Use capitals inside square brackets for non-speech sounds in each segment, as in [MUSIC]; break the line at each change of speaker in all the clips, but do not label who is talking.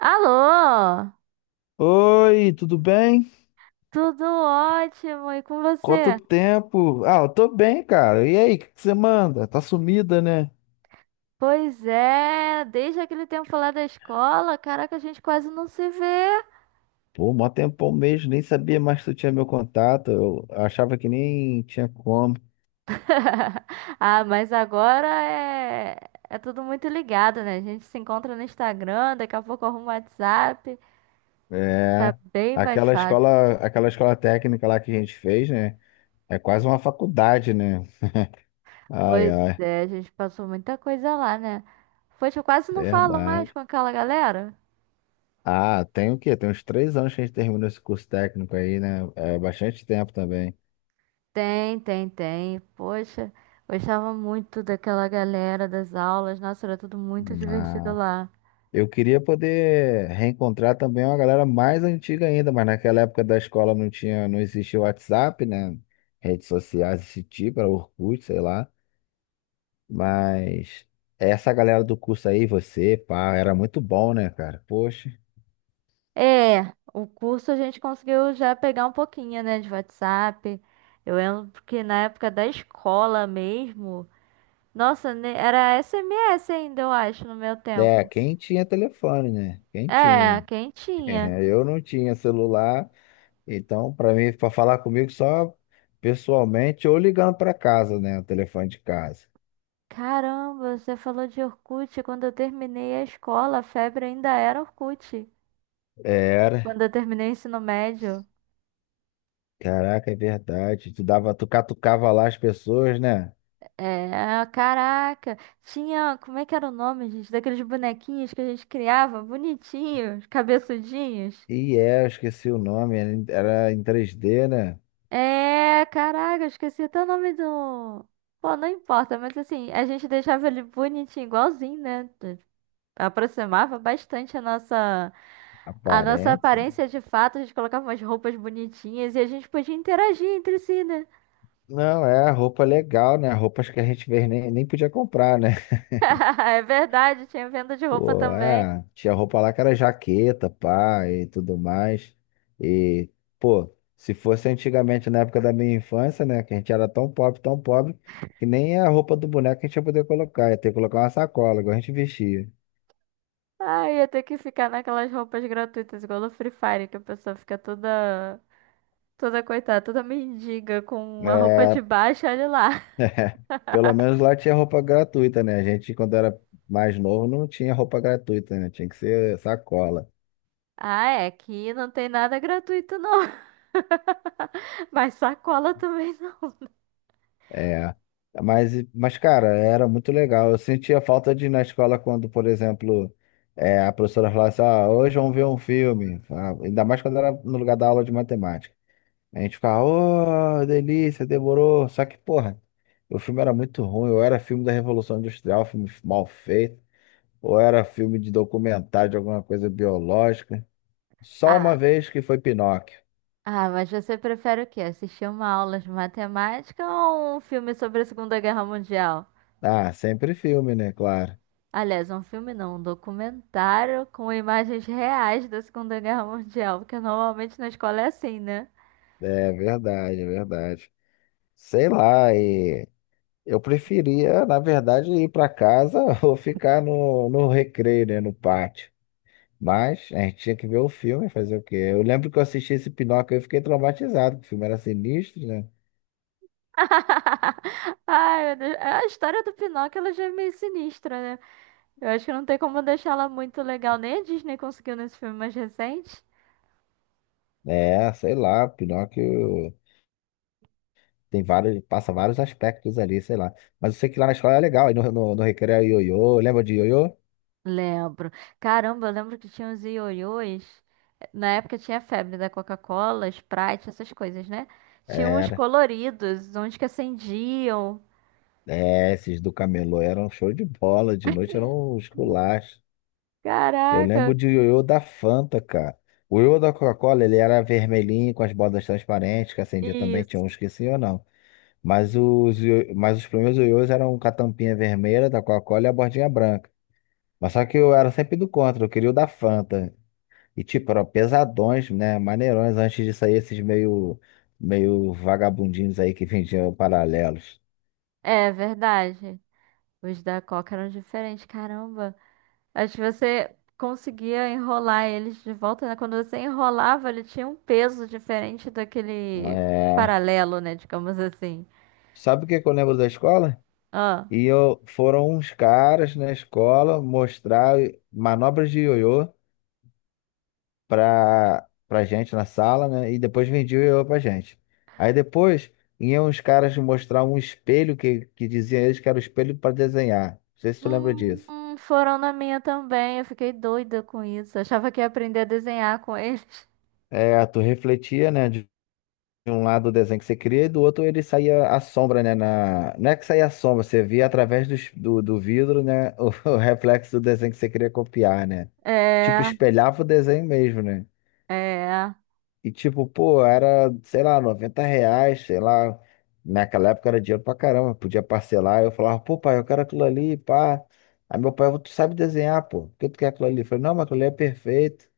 Alô,
Oi, tudo bem?
tudo ótimo, e com
Quanto
você?
tempo? Ah, eu tô bem, cara. E aí, o que que você manda? Tá sumida, né?
Pois é, desde aquele tempo lá da escola, caraca, a gente quase não se vê.
Pô, mó tempão mesmo, nem sabia mais que tu tinha meu contato. Eu achava que nem tinha como.
Ah, mas agora é tudo muito ligado, né? A gente se encontra no Instagram, daqui a pouco arruma o WhatsApp, tá
É.
bem mais
Aquela
fácil.
escola, aquela escola técnica lá que a gente fez, né? É quase uma faculdade, né? Ai,
Pois
ai,
é, a gente passou muita coisa lá, né? Poxa, eu quase não falo mais
verdade.
com aquela galera.
Ah, tem o quê? Tem uns 3 anos que a gente terminou esse curso técnico aí, né? É bastante tempo também.
Tem. Poxa, gostava muito daquela galera das aulas. Nossa, era tudo muito divertido
Ah.
lá.
Eu queria poder reencontrar também uma galera mais antiga ainda, mas naquela época da escola não tinha, não existia o WhatsApp, né? Redes sociais desse tipo, era Orkut, sei lá. Mas essa galera do curso aí, você, pá, era muito bom, né, cara? Poxa.
É, o curso a gente conseguiu já pegar um pouquinho, né, de WhatsApp. Eu lembro que na época da escola mesmo, nossa, né, era SMS ainda, eu acho, no meu
É,
tempo.
quem tinha telefone, né? Quem
É,
tinha.
quem tinha?
[LAUGHS] Eu não tinha celular, então para mim, para falar comigo só pessoalmente ou ligando para casa, né? O telefone de casa.
Caramba, você falou de Orkut. Quando eu terminei a escola, a febre ainda era Orkut.
Era.
Quando eu terminei o ensino médio.
Caraca, é verdade. Tu dava, tu catucava lá as pessoas, né?
É, caraca, tinha, como é que era o nome, gente, daqueles bonequinhos que a gente criava, bonitinhos, cabeçudinhos.
E eu esqueci o nome, era em 3D, né?
É, caraca, eu esqueci até o nome do. Pô, não importa, mas assim, a gente deixava ele bonitinho, igualzinho, né? Aproximava bastante a nossa
Aparência.
aparência de fato, a gente colocava umas roupas bonitinhas e a gente podia interagir entre si, né?
Não, é roupa legal, né? Roupas que a gente vê, nem podia comprar, né? [LAUGHS]
[LAUGHS] É verdade, tinha venda de roupa
Pô,
também.
é, tinha roupa lá que era jaqueta, pá, e tudo mais. E, pô, se fosse antigamente, na época da minha infância, né? Que a gente era tão pobre, que nem a roupa do boneco a gente ia poder colocar. Ia ter que colocar uma sacola, igual a gente vestia.
Ah, ia ter que ficar naquelas roupas gratuitas, igual no Free Fire, que a pessoa fica toda coitada, toda mendiga com uma roupa
É,
de baixo, olha lá.
[LAUGHS]
[LAUGHS]
é, pelo menos lá tinha roupa gratuita, né? A gente, quando era mais novo, não tinha roupa gratuita, né? Tinha que ser sacola.
Ah, é, aqui não tem nada gratuito não, [LAUGHS] mas sacola também não.
É. Mas, cara, era muito legal. Eu sentia falta de ir na escola quando, por exemplo, a professora falasse, ah, hoje vamos ver um filme. Ah, ainda mais quando era no lugar da aula de matemática. A gente ficava, oh, delícia, demorou. Só que, porra, o filme era muito ruim. Ou era filme da Revolução Industrial, filme mal feito. Ou era filme de documentário de alguma coisa biológica. Só uma
Ah,
vez que foi Pinóquio.
ah, mas você prefere o quê? Assistir uma aula de matemática ou um filme sobre a Segunda Guerra Mundial?
Ah, sempre filme, né? Claro.
Aliás, um filme não, um documentário com imagens reais da Segunda Guerra Mundial, porque normalmente na escola é assim, né?
É verdade, é verdade. Sei lá, e eu preferia, na verdade, ir para casa [LAUGHS] ou ficar no recreio, né? No pátio. Mas a gente tinha que ver o filme, fazer o quê? Eu lembro que eu assisti esse Pinóquio e fiquei traumatizado, porque o filme era sinistro, né?
[LAUGHS] Ai, meu Deus. É, a história do Pinóquio ela já é meio sinistra, né? Eu acho que não tem como deixar ela muito legal. Nem a Disney conseguiu nesse filme mais recente.
É, sei lá, Pinóquio tem vários, passa vários aspectos ali, sei lá. Mas eu sei que lá na escola é legal, aí no recreio é ioiô, lembra de ioiô?
Lembro. Caramba, eu lembro que tinha os ioiôs. Na época tinha a febre da Coca-Cola, Sprite, essas coisas, né? Tinha uns
Era.
coloridos, uns que acendiam.
É, esses do Camelô eram show de bola, de noite eram os culaches. Eu lembro
Caraca,
de ioiô da Fanta, cara. O ioiô da Coca-Cola, ele era vermelhinho, com as bordas transparentes, que acendia também, tinha
isso.
uns que sim ou não. Mas os primeiros ioiôs eram com a tampinha vermelha da Coca-Cola e a bordinha branca. Mas só que eu era sempre do contra, eu queria o da Fanta. E tipo, eram pesadões, né? Maneirões, antes de sair esses meio vagabundinhos aí que vendiam paralelos.
É verdade. Os da Coca eram diferentes, caramba. Acho que você conseguia enrolar eles de volta, né? Quando você enrolava, ele tinha um peso diferente daquele
É...
paralelo, né? Digamos assim.
Sabe o que que eu lembro da escola?
Ah,
Foram uns caras na escola mostrar manobras de ioiô pra gente na sala, né? E depois vendia o ioiô pra gente. Aí depois iam os caras mostrar um espelho que diziam eles que era o espelho para desenhar. Não sei se tu lembra disso.
foram na minha também. Eu fiquei doida com isso. Achava que ia aprender a desenhar com eles. [LAUGHS]
É, tu refletia, né? De um lado o desenho que você queria e do outro ele saía a sombra, né? Não é que saía a sombra, você via através do vidro, né? [LAUGHS] O reflexo do desenho que você queria copiar, né? Tipo,
É,
espelhava o desenho mesmo, né?
é.
E tipo, pô, era, sei lá, R$ 90, sei lá. Naquela época era dinheiro pra caramba, podia parcelar. Eu falava, pô, pai, eu quero aquilo ali, pá. Aí meu pai, tu sabe desenhar, pô, por que tu quer aquilo ali? Eu falei, não, mas aquilo ali é perfeito.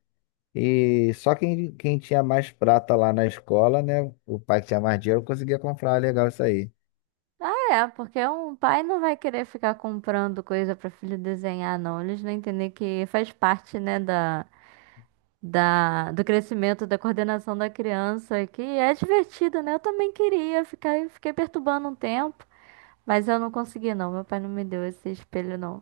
E só quem tinha mais prata lá na escola, né? O pai que tinha mais dinheiro conseguia comprar, legal isso aí.
É, porque um pai não vai querer ficar comprando coisa para filho desenhar, não. Eles não entendem que faz parte, né, do crescimento, da coordenação da criança, que é divertido, né? Eu também queria ficar, fiquei perturbando um tempo, mas eu não consegui, não. Meu pai não me deu esse espelho, não.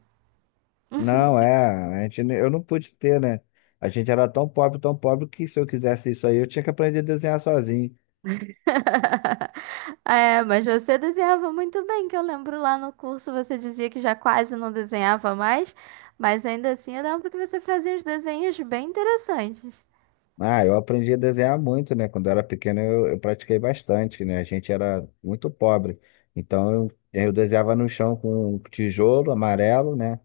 Não, eu não pude ter, né? A gente era tão pobre, que se eu quisesse isso aí, eu tinha que aprender a desenhar sozinho.
[LAUGHS] É, mas você desenhava muito bem, que eu lembro lá no curso você dizia que já quase não desenhava mais, mas ainda assim eu lembro que você fazia uns desenhos bem interessantes.
Ah, eu aprendi a desenhar muito, né? Quando eu era pequeno, eu pratiquei bastante, né? A gente era muito pobre. Então, eu desenhava no chão com um tijolo amarelo, né?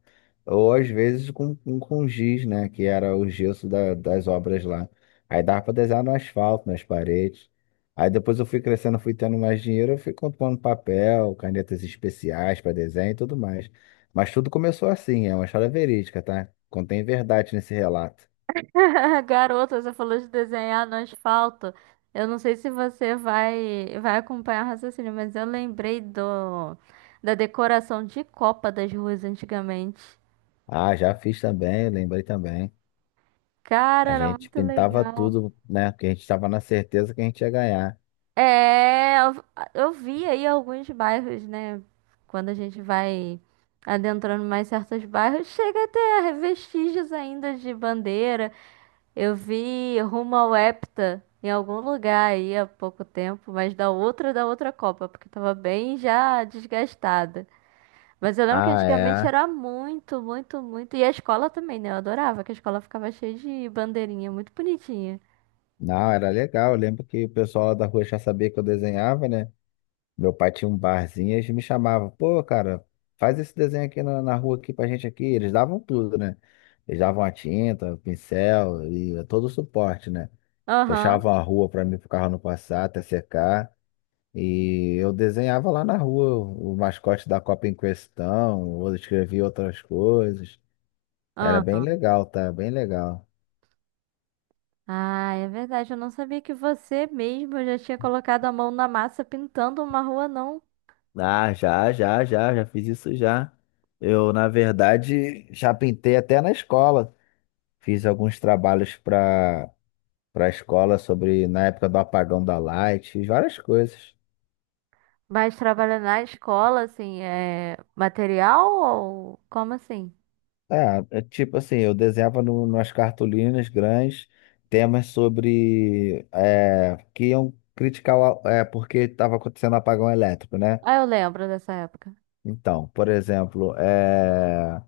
Ou às vezes com giz, né? Que era o gesso das obras lá. Aí dava para desenhar no asfalto, nas paredes. Aí depois eu fui crescendo, fui tendo mais dinheiro, eu fui comprando papel, canetas especiais para desenho e tudo mais. Mas tudo começou assim, é uma história verídica, tá? Contém verdade nesse relato.
[LAUGHS] Garota, você falou de desenhar no asfalto. Eu não sei se você vai acompanhar o raciocínio, mas eu lembrei do da decoração de Copa das ruas antigamente.
Ah, já fiz também, lembrei também.
Cara,
A
era
gente
muito
pintava
legal.
tudo, né? Porque a gente estava na certeza que a gente ia ganhar.
É, eu, eu vi aí alguns bairros, né? Quando a gente vai adentrando mais certos bairros, chega até a vestígios ainda de bandeira. Eu vi Rumo ao Hepta em algum lugar aí há pouco tempo, mas da outra Copa, porque eu tava bem já desgastada. Mas eu lembro que
Ah,
antigamente
é.
era muito, muito, muito. E a escola também, né? Eu adorava, que a escola ficava cheia de bandeirinha, muito bonitinha.
Não, era legal. Eu lembro que o pessoal lá da rua já sabia que eu desenhava, né? Meu pai tinha um barzinho e eles me chamavam. Pô, cara, faz esse desenho aqui na rua aqui pra gente aqui. Eles davam tudo, né? Eles davam a tinta, o pincel e todo o suporte, né?
Aham,
Fechavam a rua pra mim, pro carro não passar, até secar. E eu desenhava lá na rua o mascote da Copa em questão, eu escrevia outras coisas. Era bem
aham.
legal, tá? Bem legal.
Ah, é verdade. Eu não sabia que você mesmo já tinha colocado a mão na massa pintando uma rua, não.
Ah, já, já, já, já fiz isso já. Eu, na verdade, já pintei até na escola. Fiz alguns trabalhos para a escola sobre na época do apagão da Light, fiz várias coisas.
Mas trabalha na escola, assim, é material ou como assim?
É, tipo assim, eu desenhava no, nas cartolinas grandes temas sobre que iam criticar porque estava acontecendo um apagão elétrico, né?
Ah, eu lembro dessa época.
Então, por exemplo,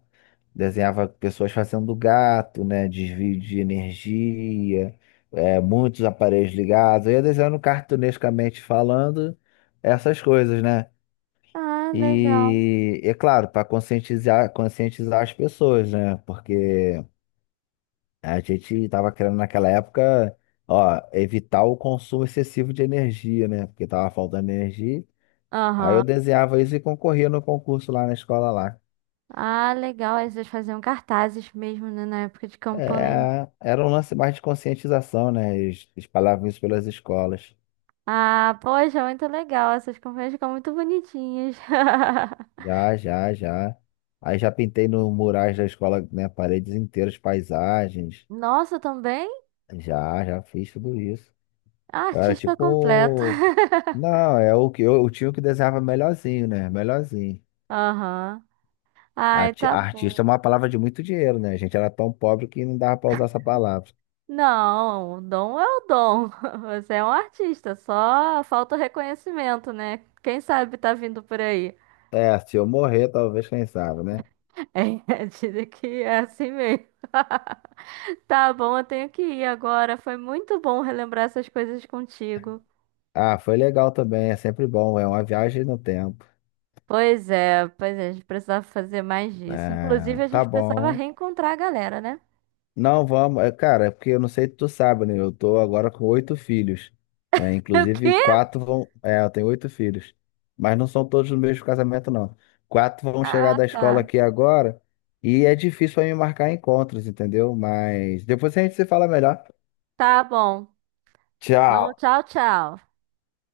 desenhava pessoas fazendo gato, né? Desvio de energia, muitos aparelhos ligados. Eu ia desenhando cartunescamente falando essas coisas, né?
Ah, legal.
E é claro, para conscientizar, conscientizar as pessoas, né? Porque a gente estava querendo naquela época, ó, evitar o consumo excessivo de energia, né? Porque tava faltando energia. Aí eu
Aham.
desenhava isso e concorria no concurso lá na escola lá.
Ah, legal. Aí vocês faziam cartazes mesmo, né, na época de campanha.
É, era um lance mais de conscientização, né? Eles espalhavam isso pelas escolas.
Ah, poxa, muito legal. Essas campanhas ficam muito bonitinhas. [LAUGHS]
Já, já, já. Aí já pintei no murais da escola, né? Paredes inteiras, paisagens.
Nossa, também?
Já, já fiz tudo isso.
Ah,
Eu era
artista completo.
tipo.
[LAUGHS]
Não, é o que eu tinha o que desenhava melhorzinho, né? Melhorzinho.
Aham. Ai,
Arti-
tá
Artista é
bom.
uma palavra de muito dinheiro, né? A gente era tão pobre que não dava pra usar essa palavra.
Não, o dom é o dom. [LAUGHS] Você é um artista, só falta o reconhecimento, né? Quem sabe tá vindo por aí.
É, se eu morrer, talvez, quem sabe, né?
[LAUGHS] É, dizem que é assim mesmo. Tá bom, eu tenho que ir agora. Foi muito bom relembrar essas coisas contigo.
Ah, foi legal também, é sempre bom, é uma viagem no tempo.
Pois é, a gente precisava fazer mais disso. Inclusive,
É,
a
tá
gente precisava
bom.
reencontrar a galera, né?
Não, vamos, cara, é porque eu não sei se tu sabe, né? Eu tô agora com oito filhos, né?
[LAUGHS] O
Inclusive,
quê?
quatro vão. É, eu tenho oito filhos, mas não são todos no mesmo casamento, não. Quatro vão chegar
Ah,
da escola
tá.
aqui agora e é difícil pra mim marcar encontros, entendeu? Mas depois a gente se fala melhor.
Tá bom. Então,
Tchau.
tchau.